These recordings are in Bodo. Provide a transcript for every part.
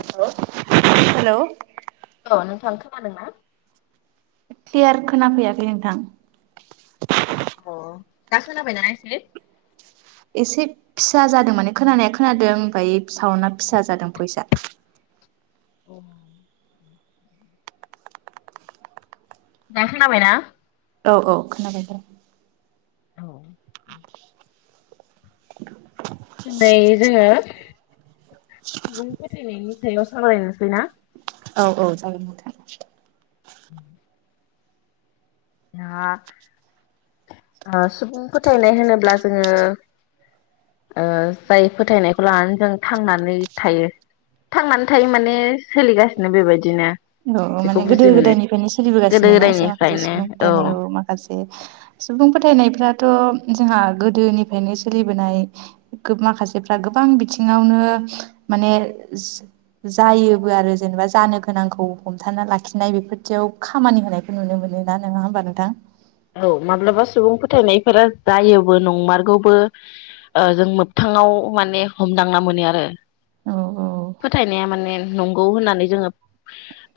हेलौ हेलौ औ नोंथां खोनादोंना? क्लियार खोनाफैयाखै नोंथां? दा खोनाबायना एसे एसे फिसा जादों माने खोनानाया खोनादों ओमफाय सावनना फिसा जादों भयिसा औ दा खोनाबाय ना? औ औ खोनाबाय दा। औ [inaudible] नै जोङो सुबुं फोथायनायनि‌ सा सायाव सावरायनोसै ना? औ औ जागोन नोंथां। उम ओ ओ सुबुं फोथायनाय होनोब्ला जोङो ओ जाय फोथायनायखौ लानानै जों थांनानै थायो थांनानै थायो माने सोलिगासिनो बेबायदिनो औ बेखौ माने गोदो बुजि मोनो गोदायनिफ्रायनो गोदो सोलिबोगासिनो ना माखासे गोदायनिफ्रायनो औ सुबुं माखासे सुबुं फोथायनायफ्राथ जोंहा गोदोनिफ्रायनो सोलिबोनाय ओ माखासेफ्रा गोबां बिथिङावनो माने जायोबो आरो जेनेबा जानो गोनांखौ हमथाना लाखिनाय बेफोरथियाव खामानि होनायखौ नुनो मोनो ना नङा होमबा नोंथां? औ माब्लाबा सुबुं फोथायनायफोरा जायोबो नंमारगौबो जों मोगथाङाव माने हमदांना मोनो आरो। औ औ फोथायनाया माने नंगौ होननानै जोङो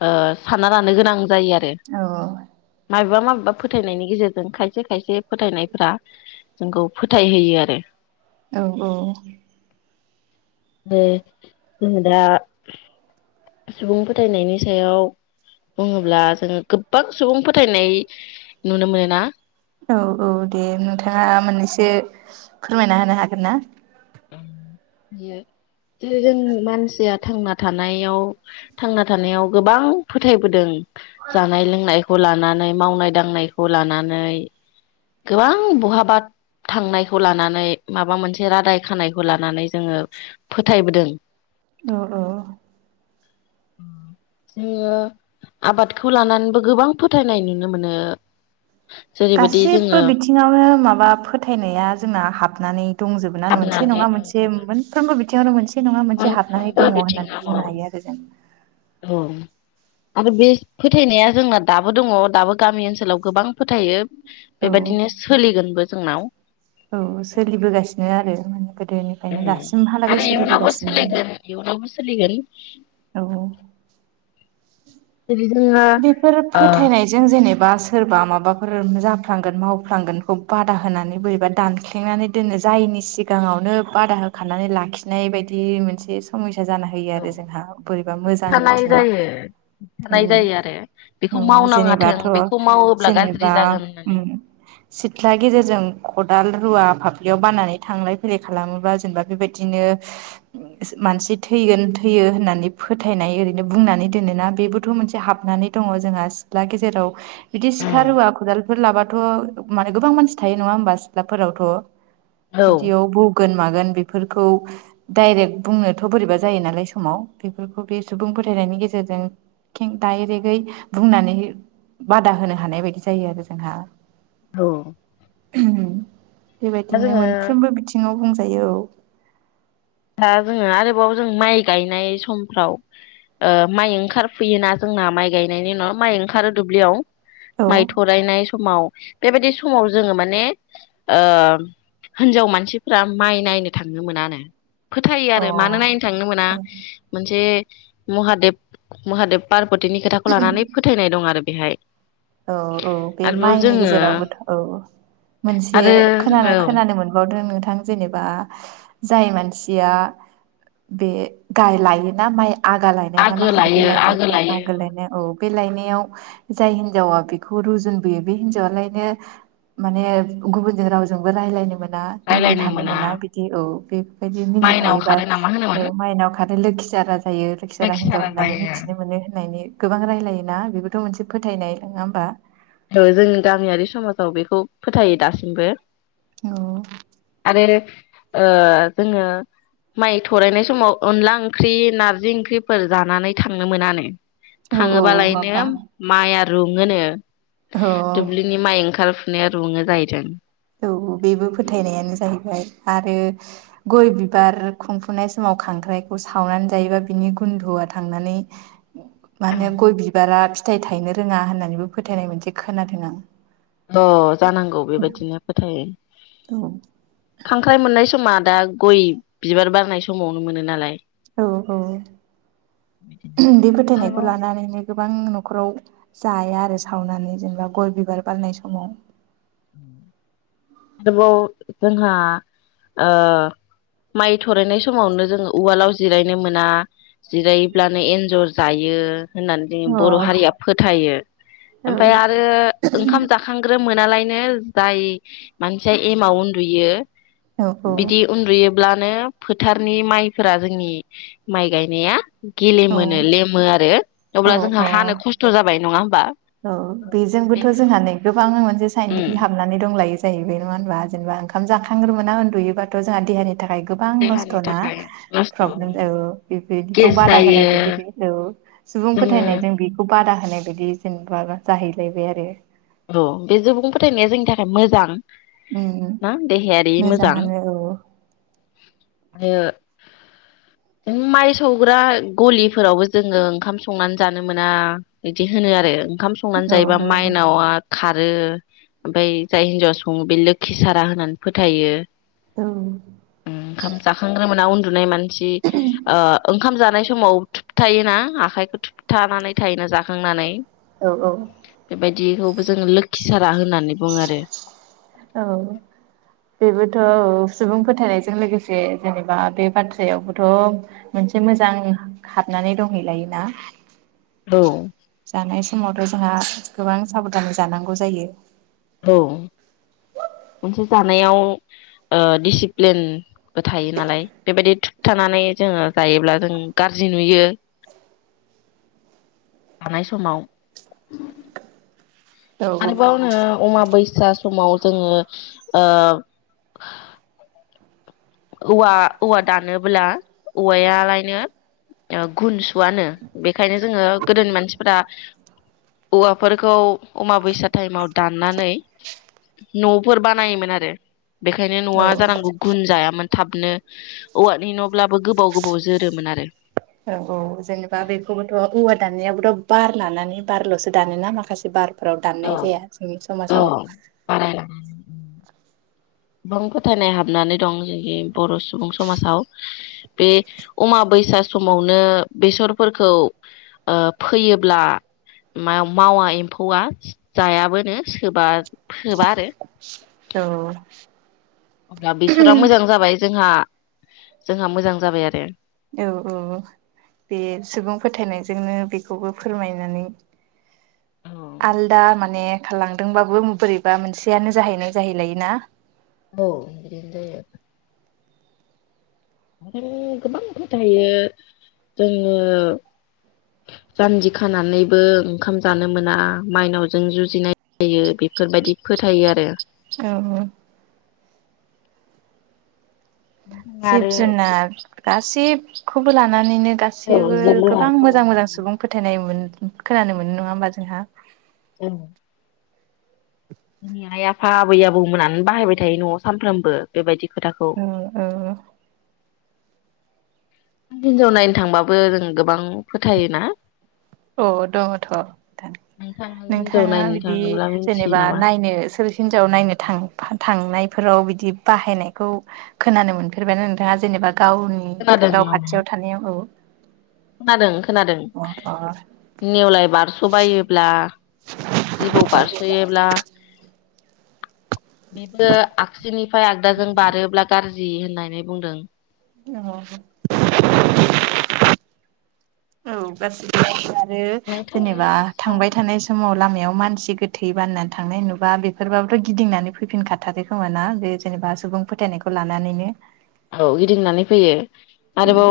ओ सानना लानो गोनां जायो आरो औ माबेबा माबे बा फोथ फोथायनायनि गेजेरजों खायसे खायसे फोथायनायफ्रा जोंखौ फोथायहोयो आरो। औ औ दे जों दा सुबुं फोथायनायनि सायाव बुङोब्ला जोङो गोबां सुबुं फोथायनाय नुनो मोनोना औ औ दे नोंथाङा मोननैसो फोरमायना होनो हागोन ना? बेयो जेरै जों मानसिया थांना थानायाव थांना थानायाव गोबां फोथायबोदों। जानाय लोंनायखौ लानानै मावनाय दांनायखौ लानानै गोबां बहाबा थांनायखौ लानानै माबा मोनसे रादाय खानायखौ लानानै जोङो फोथायबोदों औ औ ओ नोङो आबादखौ लानानैबो गोबां फोथायनाय नुनो मोनो जेरैबायदि गासिबो जोङो बिथिङावनो माबा फोथायनाया जोंना हाब नानै दंजोबोना मोनसे हाबनानै नङा दं मोनसे जोङो मोनफ्रोमबो बिथिङावनो मोनसे नङा मोनसे हाबनानै मोनफ्रोमबो दङ होननानै बिथिङाव औ बुंनो हायो आरो जों औ आरो बे फोथायनाया जोंना दाबो दङ दाबो गामि ओनसोलाव गोबां फोथायो औ बेबायदिनो सोलिगोनबो जोंनाव औ सोलिबोगासिनो नो आरो माने गोद ओ आरो इयुनावबो सोलिगोन इयुनावबो सोलिगोन औ जेरै जोङो बेफोर ओ फोथायनायजों जेनेब बा सोरबा माबाफोर बा जाफ्लांगोन मावफ्लांगोनखौ बादा होनानै बोरैबा दानख्लेंनानै दोनो जायनि सिगाङावनो बादा होखानानै लाखिनाय बायदि मोनसे समसा जाना होयो औ आरो जोंहा बोरैबा मोजां थानाय बिथिङाव जायो औ थानाय जायो आरो बेखौ ओ मावनाङाथों जेनेबाथ' बेखौ मावोब्ला गाज्रि जेनेबा जागोन होननानै ओम सिथ्ला गेजेरजों खदाल हाल रुवा फाफ्लियाव बनानै थांलाय फैलाय खालामोबा जेनेबा बेबायदिनो मानसि थैगोन थै होननानै फोथायनाय ओरैनो बुंनानै दोनोना बेबोथ' मोनसे हाब नानै दङ जोंहा सिख्ला गेजेराव बिदि सिखा रुवा खदालफोर लाबाथ' माने गोबां मानसि थायो नङा होमबा सिथ्लाफोरावथ' औ बिदियाव बौगोन मागोन बेफोर खौ दाइरेक्ट बुंनोथ' बोरैबा जायो नालाय समाव बेफोरखौ बे सुबुं फोथायनायनि गेजेरजों खें दायरेकयै बुंनानै बादा होनो हानाय बायदि जायो आरो जोंहा औ उम दा बेबायदिनो जोङो मोनफ्रोमबो बिथिङाव बुं थायो औ दा जोङो आरोबाव जों माइ गायनाय समफ्राव ओ माइ ओंखार फैयोना जोंना माइ गायनायनि उनाव माइ ओंखारो दुब्लियाव औ माइ थरायनाय समाव बेबायदि समाव जोङो माने ओ हिनजाव मानसिफ्रा माइ नायनो थांनो मोनानो फोथायो औ आरो मानो नायनो थांनो मोना मोनसे महादेब महादेब पार्बती बिदिनि खोथाखौ अ लानानै फोथायनाय दं आरो बेहाय औ औ बे आरोबाव माइनि जोङो गेजेरावबोथ' औ मोनसे आरो खोनानो औ खोनानो मोनबावदों नोंथां जेनेबा जाय मानसिया बे गाय लायोना माइ आगा लायनाय ना आगो मा होनो बे लायो लायनायखौ लायो आगो लायनाय औ बे लायनायाव जाय हिनजावा बेखौ रुजुनबोयो बे हिनजावलायनो माने गुबुन रावजोंबो रायलायनो मोना मिनिफानो मोना बिदि औ बेबायदि माइनाव मिनिफायोबा खारो नामा होनोमोन औ माइनाव आरो लोखिसाराजों जायो लोखिसारा लोखि हिनजाव सारा होननानै जायो मिथिनो मोनो होननानै गोबां रायजलायोना बेबोथ' मोनसे फोथायनाय नङा होमबा औ जों गामियारि समाजाव बेखौ फोथायो दासिमबो औ [unintelligible] ओ जोङो माइ थरायनाय समाव अनला ओंख्रि नारजि ओंख्रिफोर जानानै थांनो मोनानो औ औ माबा थाङोबालायनो माइ आरो रुङोनो औ दुब्लिनि माइ ओंखार रुङो जाहैदों औ बेबो फोथायनायानो जाहैबाय आरो गय बिबार खुंफुनाय समाव खांख्राइखौ सावनानै जायोबा बिनि गुन्दुआ थांनानै मा होनो गय बिबारा फिथाइ थायनो रोङा होननानैबो फोथायनाय मोनसे खोनादों आं अ जानांगौ बेबायदिनो औ [unintelligible] खांख्राइ मोननाय समा दा गय बिबार बारनाय समावनो मोनो नालाय औ औ बे फोथायनायखौ आरोबाव लानानैनो गोबां न'खराव जाया आरो सावनानै जेनेबा गय बिबार बारनाय समाव आरोबाव जोंहा ओ माइ थरायनाय समावनो जोङो उवालाव जिरायनो मोना जिरायोब्लानो एन्जर जायो होननानै जोंङो अ बर' हारिया फोथायो ओमफ्राय आरो ओंखाम जाखांग्रोमोन [unintelligible] बिनो जाय मानसिया एमाव उन्दुयो औ बिदि उन्दुयो अब्लानो फोथारनि माइफोरा जोंनि माइ गायनाया औ गेलेमोनो लेमो आरो औ अब्ला जोंहा औ हानो अ खस्थ' जाबाय नङा नङा होमब औ बेजोंबोथ' जोंहा नै गोबां मोनसे उम साइन्टिफिक हाबनानै दं लायो। जायो बे होनबा जेनेबा ओंखामाखांग्रोना उन्दुयोबाथ' जोंहा देहानि थाखाय गोबां देहानि नस्थ'ना थाखाय नस्थ' प्रब्लेम ज बेबायदिखौ गेस बादा होनाय जायो बायदि बे औ सुबुं जोङो फोथायनायजों बेखौ बादा होनाय बाय बिदि जेनेबा जाहैलायबाय आरो औ बे सुबुं फोथायनाया जोंनि थाखाय मोजां उम ना देहायारि मोजां मोजाङानो औ आरो उम माइ सौग्रा गलिफोरावबो जोङो ओंखाम संनानै जानो मोना बिदि होनो आरो। ओंखाम संनानै औ जायोबा माइ खारो ओमफफ्राय जाय हिन्जावा सङो बे लोखि सारा होननानै फोथायो। औ ओंखाम जाखांग्रा मोना उन नुनाय म [unintelligible] ओ ओंखाम जानाय समाव थुबथायोना आखाइखौ थुबथानानै थायोना जाखांनानै। औ औ बेबायदिखौबो जोङो लोखि सारा हो औ बेबोथ' ओ सुबुं फोथायनायजों लोगोसे जेनेबा बे बाथ्रायावबोथ' मोनसे मोजां हाबनानै दंहैलायोना? औ जानाय समावथ' जोंहा गोबां साबधानै जानांगौ जायो। औ मोनसे जानायाव दिडसिप्लिनबो थायो नालाय बेबायदि थुुब थानानै जोङो जायोब्ला जों गाज्रि नुयो। थानाय समाव औ आरोबावनो अमा बै फिसा समाव जोङो ओ औवा औवा दानोब्ला औवायालायनो गुन सुवानो बेखायनो जोङो गोदोनि मानसिफोरा औवाफोरखौ अमाबैसा टाइमाव दाननानै न'फोर बानायोमोन आरो बेखायनो न'आ जानांगौ औ गुन जायामोन। थाबनो औवानि न'ब्लाबो गोबाव गोबाव जोरोमोन आरो। औ औ जेनेबा बेखौबोथ' औवा दाननायाबोथ' बार लानानै बारल'सो दानोना माखासे बार फोराव औ दाननाय जाया जोंनि औ समाजाव बारायलां गोबां फोथायनाय हाबनानै दं जोंनि बर' सुबुं समाजाव बे अमाबैसा समावनो बेसरफोरखौ ओ फैयोब्ला म मावा एम्फौआ जायाबोनोबा सोबा आरो। औ अब्ला बेसरा मोजां जाबाय जोंहा जोंहा मोजां जाबाय आरो औ औ बे सुबुं फोथायनायजोंनो बेखौबो फोरमायनानै आलदा माने खारलांदोंबाबो बोरैबा मोनसेयानो जाहैनाय जाहैलायोना। औ आरो गोबां फोथायो जोङो ओ जान्जि खानानैबो ओंखाम जानो मोना मायनावजों जुजिनाय जायो बेफोरबायदि फोथायो आरो। औ जिब आरो जुनार गासिब खौबो लानानैनो औ गासिबो जिब गोबां जुनारखौ मोजां मोजां लानानै सुबुं फोथायनाय मोन खोनानो मोनो नङा होमबा जोंहा औ जोंनि आइ आफा आबै आबौमोनानो बाहायबाय थायो नयाव सानफ्रामबो बेबायदि खोथाखौ ओ ओ हिनजाव नायनो थांबाबो जों गोबां फोथायोना? अ दङथ नोंथां नोंथाङा हिनजाव नोंथाङा नायनो बिदि थाङोब्ला मिथियो जे-जेनेबा नामा नायनो सोर हिनजाव नायनो था थांनाय फोराव बिदि बाहायनायखौ खोनानो मोनफेरबायानो नोंथाङा जेनेबा गावनि खोनादों गाव औ खाथियाव थानायाव औ खोनादों। खोनादों अ नेवलाय बारसबायोब्ला जिबौ बारसयोब्ला बेबो आगसिनिफ्राय आगदाजों बारोब्ला गाज्रि जि होननानै बुंदों। औ औ बास नोंथांनि जेनेबा साव थांबाय थानाय समाव लामायाव मानसि गोथै बाननानै थांनाय नुबा बेफोरबाबोथ गिदिंनानै फैफिनखाथाराखै खोमा ना बे जेनेबा सुबुं फोथायनायखौ लानानैनो। औ गिदिंनानै फैयो। आरोबाव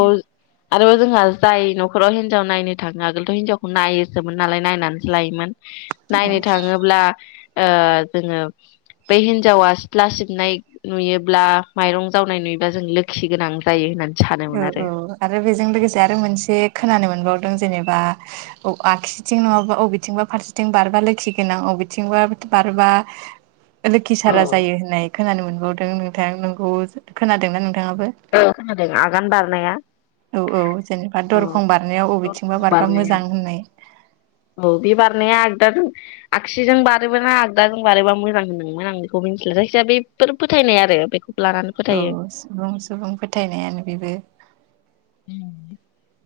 आरोबाव जोंहा जाय नखराव हिनजाव नायनो थाङो। आगोलथ हिनजावखौ नायोसोमोन नालाय नायनानैसो लायोमोन। औ नायनो थाङोब्ला ओ जोङो बै हिनजावा सिथ्ला सिबनाय नुयोब्ला माइरं जावनाय नुयो दा जों लोखि गोनां जायो होननानै औ आरो। औ आरो बेजों लोगोसे आरो मोनसे खोनानो मोनबाव जेनेबा आगसिथिं नङाबा बबेथिंबा फारसेथिं बारबा लोखि गोनां बबेथिंबा बारबा लोखि सारा जायो होननाय खोनानो मोनबावदों नोंथां नोंखौ खोनादोंना नों औ खोनादों। आगान बारनाया औ औ जेनेबा औ दरखं बारनायाव दरखं बबेथिंबा बारबा बारनायाव मोजां होननाय। औ बे बारनाया आगदाजों आगसिजों बारोबा ना आगदाजों बारोबा मोजां होन्दोंमोन आं बेखौ मिन्थिला जायखिजाया बेफोर फोथायनाय आरो बेखौ लानानै औ फोथायो। औ सुबुं सुबुं फोथायनायानो बेबो [inaudible]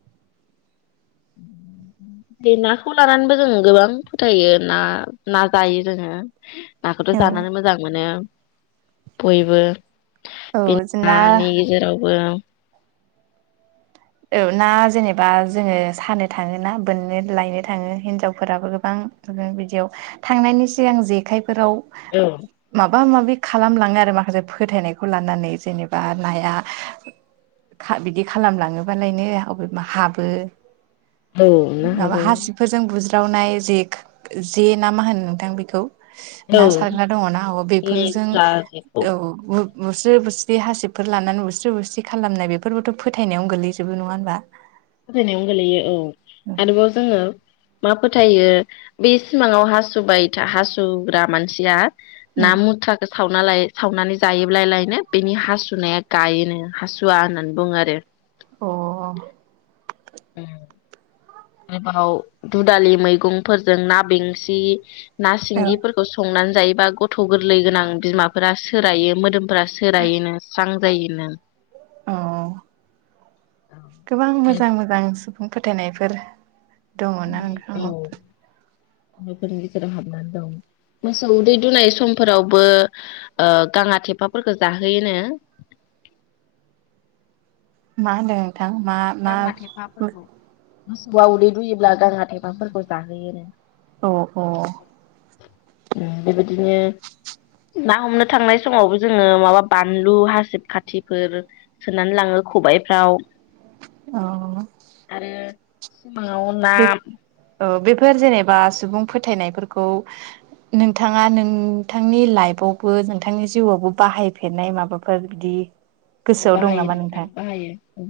बे नाखौ लानानैबो जों गोबां फोथायो ना ना जायो जोङो। नाखौथ औ जानानै मोजां मोनो। बयबो औ बि जोंना नानि गेजेरावबो औ ना जेनेबा जोङो सानो थाङो ना बोननो लायनो थाङो हिनजावफोराबो गोबां बिदियाव थांनायनि सिगां जेखाइ फोराव औ माब माबा माबि खालामलाङो आरो माखासे फोथायनायखौ लानानै जेनेबा नाया खा बिदि खालामलाङोबा बालायनो अबेबा हाबो। औ ना हाबो। रावनाय जेक जे ना मा होनो नोंथां बेखौ? औ ना सारग्रा दङना बेफोरजों लेखा जेखौ औ बुस्रि बुस्रि हासिबफोर लानानै बुस्रि बुस्रि खालामनाय बेफोरबोथ' फोथायनायावनो गोलै ज जेबो नङा होनबा। फोथायनायावनो गोलैयो औ‌। आरोबाव जोङो मा फोथायो बे सिमाङाव हासुबाय था हासुग्रा मानसिया ना मुथुवाखो सावना लाय सावनानै जायोब्ला लायनो बेनि हासुनाया गायोनो हासुवा होननानै बुङो आरो। अ उम एबाव दुदालि मैगंफोरजों ना बेंसि ना अ सिंगिफोरखौ संनानै जायोबा गथ' गोरलै गोनां बिमाफोरा सोरायो मोदोम फ्राय सोरायोनो स्रां जायोनो। अ गोबां आरो मोजां मोजां सु फोथायनायफोर दङ ना औ ओंखामाव। फोरनि गेजेराव हाबनानै दं मोसौ उदै दुनाय समफोरावबो ओ गाङा थेफाफोरखौ जाहोयोनो। मा होनो थां मा मा थेफाफोरखौ मोसौआ उदै दुयोब्ला गांहा थेफाफोरखौ जाहोयोनो। अ अ बेबायदिनो ना हमनो थांनाय समावबो जोङो माबा बानलु हासिब खाथिफोर सोनानै लाङो खबायफ्राव। अ बाव ना औ बेफोर जेनेबा सुबुं फोथायनायफोरखौ नोंथाङा नोंथांनि लाइफआवबो नोंथांनि जिउआवबो बाहायफेरनाय माबाफोर बिदि औ गोसोआव दं बाहायो नामा नोंथां बाहायो।